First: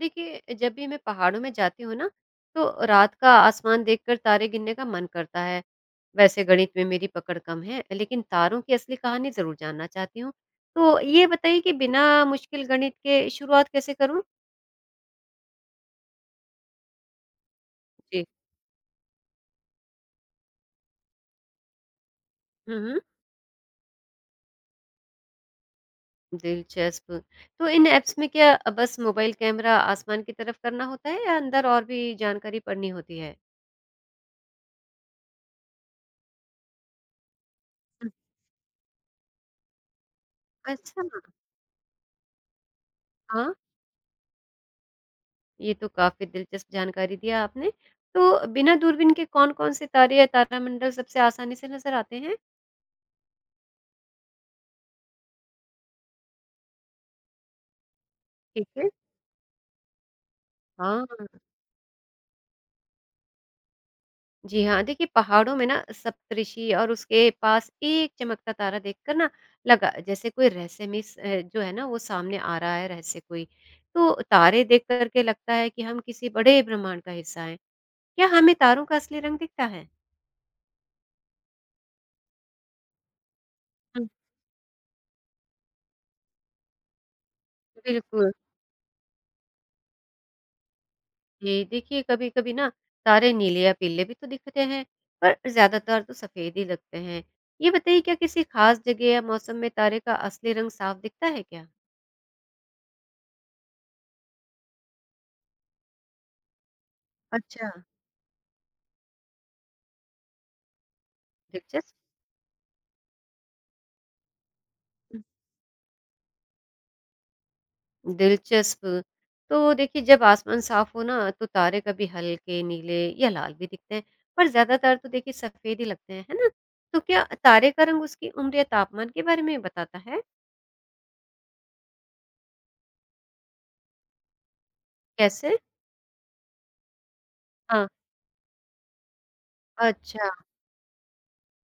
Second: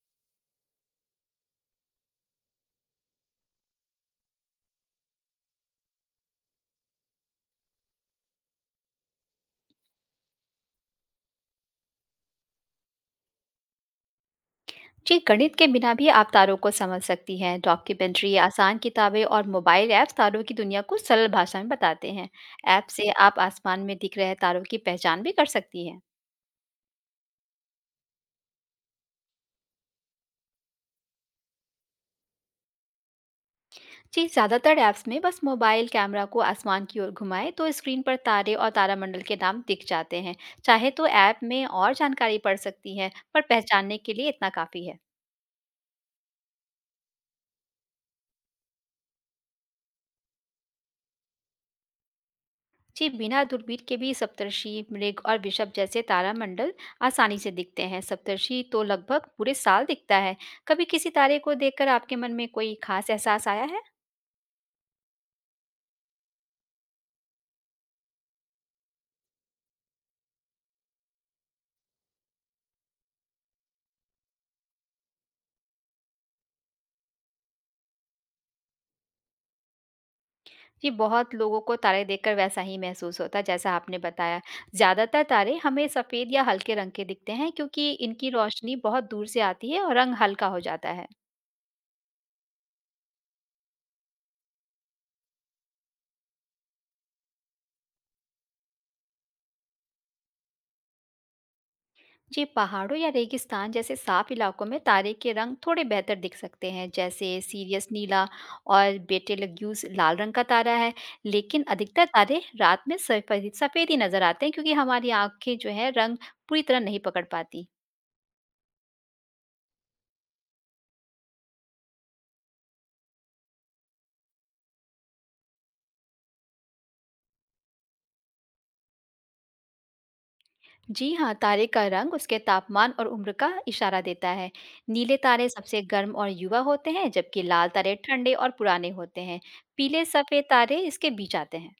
देखिए, जब भी मैं पहाड़ों में जाती हूँ ना, तो रात का आसमान देखकर तारे गिनने का मन करता है। वैसे गणित में मेरी पकड़ कम है, लेकिन तारों की असली कहानी ज़रूर जानना चाहती हूँ। तो ये बताइए कि बिना मुश्किल गणित के शुरुआत कैसे करूँ? जी, गणित के बिना भी आप तारों को समझ सकती हैं। जी। डॉक्यूमेंट्री, आसान किताबें और मोबाइल ऐप्स तारों की दुनिया को सरल भाषा में बताते हैं। हुँ, ऐप हुँ। से आप आसमान में दिख रहे तारों की पहचान भी कर सकती हैं। दिलचस्प। तो इन ऐप्स में क्या बस मोबाइल कैमरा आसमान की तरफ करना होता है या अंदर और भी जानकारी पढ़नी होती है? जी, ज़्यादातर ऐप्स में बस मोबाइल कैमरा को आसमान की ओर घुमाएं तो स्क्रीन पर तारे और तारामंडल के नाम दिख जाते हैं। चाहे अच्छा। तो ऐप में और जानकारी पढ़ सकती हैं, पर हाँ। पहचानने के लिए इतना काफ़ी है। ये तो काफ़ी दिलचस्प जानकारी दिया आपने। तो बिना दूरबीन के कौन-कौन से तारे या तारामंडल सबसे आसानी से नज़र आते हैं? जी, बिना दूरबीन के भी सप्तर्षि, मृग और वृषभ जैसे तारामंडल आसानी से दिखते हैं। सप्तर्षि ठीक तो है। लगभग पूरे साल दिखता है। कभी किसी तारे हाँ, को देखकर आपके मन में कोई खास एहसास आया है? जी हाँ, देखिए पहाड़ों में ना सप्तऋषि और उसके पास एक चमकता तारा देखकर ना लगा जैसे कोई रहस्यमय जो है ना वो सामने आ रहा है रहस्य कोई। तो तारे देख कर के लगता है कि हम किसी बड़े ब्रह्मांड का हिस्सा हैं। क्या हमें तारों का असली रंग दिखता है? जी, बहुत लोगों को तारे देखकर वैसा ही महसूस होता है, जैसा आपने हुँ, बताया। ज़्यादातर तारे हमें सफ़ेद या हल्के रंग के दिखते हैं, क्योंकि इनकी बिल्कुल। रोशनी बहुत दूर से आती है और रंग हल्का हो जाता है। जी, देखिए कभी-कभी ना तारे नीले या पीले भी तो दिखते हैं, पर ज़्यादातर तो सफ़ेद ही लगते हैं। ये बताइए क्या किसी खास जगह या मौसम में तारे का असली रंग साफ दिखता है क्या? जी पहाड़ों या रेगिस्तान जैसे साफ इलाकों में तारे के रंग थोड़े बेहतर दिख सकते हैं, जैसे अच्छा। सीरियस नीला और बेटेलग्यूस लाल रंग का तारा है। लेकिन दिलचस्प। अधिकतर तारे रात में सफेद सफेद ही नजर आते हैं, क्योंकि हमारी आंखें जो है रंग पूरी तरह नहीं पकड़ पाती। दिलचस्प। तो देखिए जब आसमान साफ हो ना, तो तारे कभी हल्के नीले या लाल भी दिखते हैं, पर ज्यादातर तो देखिए सफेद ही लगते हैं, है ना? तो क्या तारे का रंग उसकी उम्र या तापमान के बारे में बताता है? जी हाँ, तारे का रंग उसके तापमान और उम्र का इशारा देता है। नीले तारे कैसे? सबसे गर्म और युवा होते हैं, जबकि लाल हाँ। तारे ठंडे और पुराने होते हैं। पीले अच्छा। सफेद तारे इसके बीच आते हैं।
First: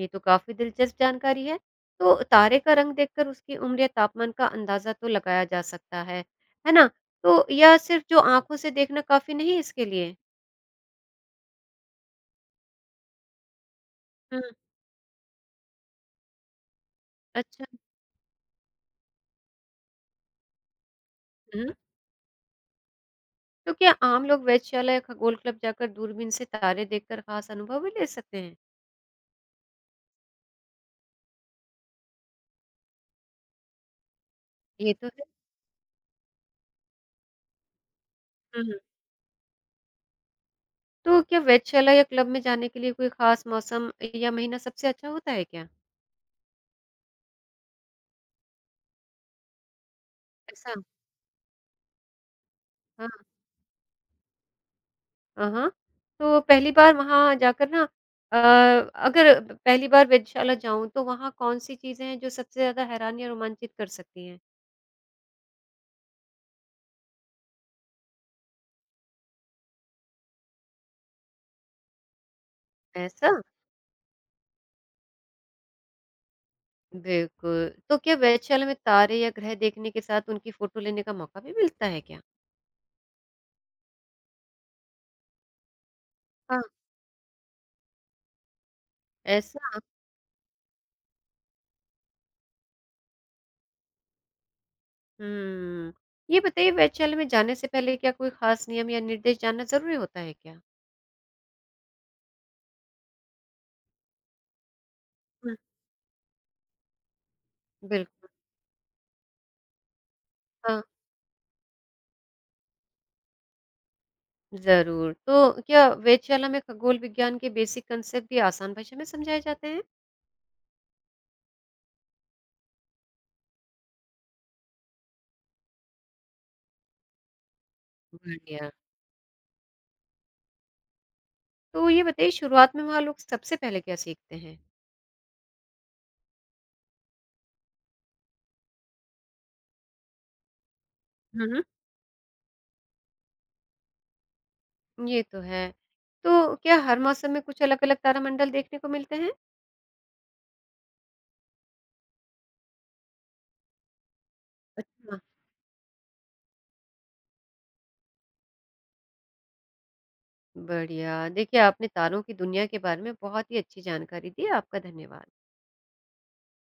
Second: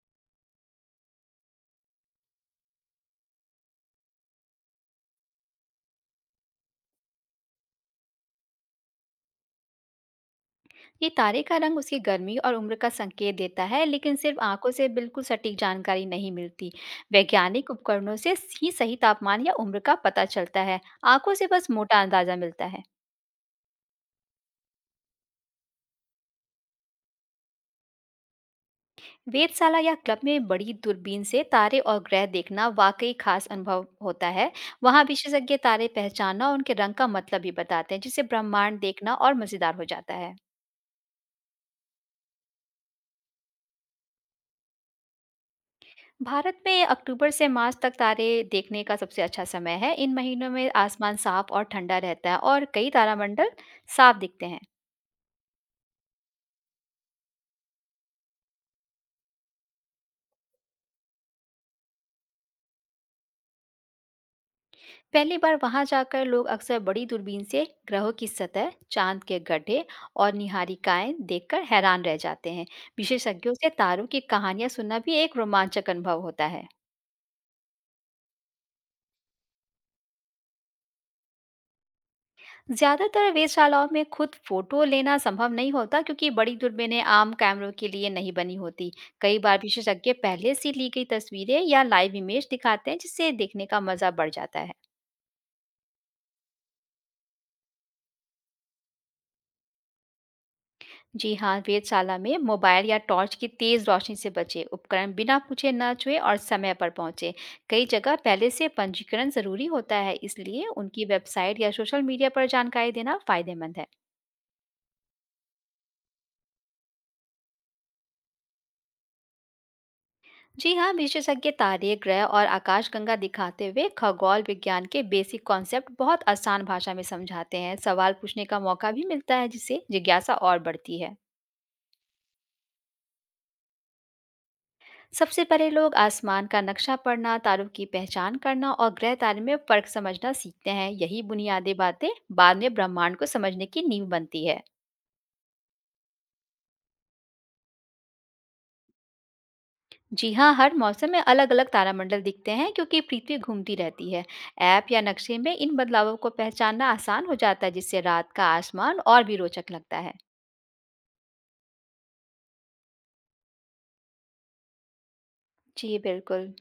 ये तो काफ़ी दिलचस्प जानकारी है। तो तारे का रंग देखकर उसकी उम्र या तापमान का अंदाज़ा तो लगाया जा सकता है ना? तो यह सिर्फ़ जो आँखों से देखना काफ़ी नहीं है इसके लिए? ये तारे का रंग उसकी गर्मी और उम्र का संकेत देता है, लेकिन सिर्फ हुँ, आंखों से बिल्कुल सटीक जानकारी नहीं मिलती। अच्छा। वैज्ञानिक उपकरणों से ही सही तापमान या उम्र का पता चलता है। आंखों से हुँ। बस मोटा अंदाजा मिलता है। तो क्या आम लोग वेधशाला या खगोल क्लब जाकर दूरबीन से तारे देखकर ख़ास अनुभव भी ले सकते हैं? वेधशाला या क्लब में बड़ी दूरबीन से तारे और ग्रह देखना वाकई खास अनुभव होता है। ये वहाँ तो है। विशेषज्ञ तारे पहचानना और उनके रंग का मतलब भी बताते हैं, जिससे हुँ। ब्रह्मांड देखना और मजेदार हो जाता है। तो क्या वेधशाला या क्लब में जाने के लिए कोई ख़ास मौसम या महीना सबसे अच्छा होता है क्या? भारत में अक्टूबर से मार्च तक तारे देखने का सबसे अच्छा समय है। इन महीनों में ऐसा? आसमान साफ और ठंडा रहता है और कई हाँ। तारामंडल साफ दिखते हैं। हाँ, हाँ। तो पहली बार वहाँ जाकर ना अ, अगर पहली बार वेधशाला जाऊँ तो वहाँ कौन-सी चीज़ें हैं जो सबसे ज़्यादा हैरान या रोमांचित कर सकती हैं? पहली बार वहां जाकर लोग अक्सर बड़ी दूरबीन से ग्रहों की सतह, चांद के गड्ढे और निहारिकाएं देखकर हैरान रह जाते हैं। ऐसा? विशेषज्ञों से तारों की कहानियां सुनना भी एक रोमांचक अनुभव होता है। बिल्कुल। तो क्या वेधशाला में तारे या ग्रह देखने के साथ उनकी फ़ोटो लेने का मौका भी मिलता है क्या? ज़्यादातर वेधशालाओं में खुद फोटो लेना संभव नहीं होता, क्योंकि बड़ी हाँ, दूरबीनें आम कैमरों के लिए नहीं बनी होती। कई बार ऐसा? विशेषज्ञ पहले से ली गई तस्वीरें या लाइव इमेज दिखाते हैं, जिससे देखने का मज़ा बढ़ जाता है। हुँ। ये बताइए वेधशाला में जाने से पहले क्या कोई ख़ास नियम या निर्देश जानना ज़रूरी होता है क्या? जी हाँ, वेधशाला में मोबाइल या टॉर्च की तेज़ रोशनी से बचे, उपकरण बिना हुँ। पूछे न छुए और समय पर पहुंचे। कई जगह बिल्कुल, पहले से पंजीकरण ज़रूरी होता है, इसलिए हाँ, उनकी वेबसाइट या सोशल मीडिया पर जानकारी देना फ़ायदेमंद है। ज़रूर। तो क्या वेधशाला में खगोल विज्ञान के बेसिक कॉन्सेप्ट भी आसान भाषा में समझाए जाते हैं? जी हाँ, विशेषज्ञ तारे ग्रह और आकाशगंगा दिखाते हुए खगोल विज्ञान के बेसिक कॉन्सेप्ट बहुत आसान भाषा में समझाते हैं। सवाल पूछने का बढ़िया। मौका भी मिलता है, जिससे जिज्ञासा और बढ़ती है। तो ये बताइए शुरुआत में वहाँ लोग सबसे पहले क्या सीखते हैं? सबसे पहले लोग आसमान का नक्शा पढ़ना, तारों की पहचान करना और ग्रह तारे में फर्क समझना सीखते हैं। यही हुँ, हुँ। बुनियादी बातें बाद में ब्रह्मांड को समझने की नींव बनती है। ये तो है। तो क्या हर मौसम में कुछ अलग-अलग तारामंडल देखने को मिलते हैं? जी हाँ, हर मौसम में अलग-अलग तारामंडल दिखते हैं, क्योंकि पृथ्वी घूमती रहती है। ऐप या अच्छा। नक्शे में इन बदलावों को पहचानना आसान हो जाता है, जिससे रात का आसमान और भी रोचक लगता है। बढ़िया। देखिए आपने तारों की दुनिया के बारे में बहुत ही अच्छी जानकारी दी। आपका धन्यवाद। जी, बिल्कुल।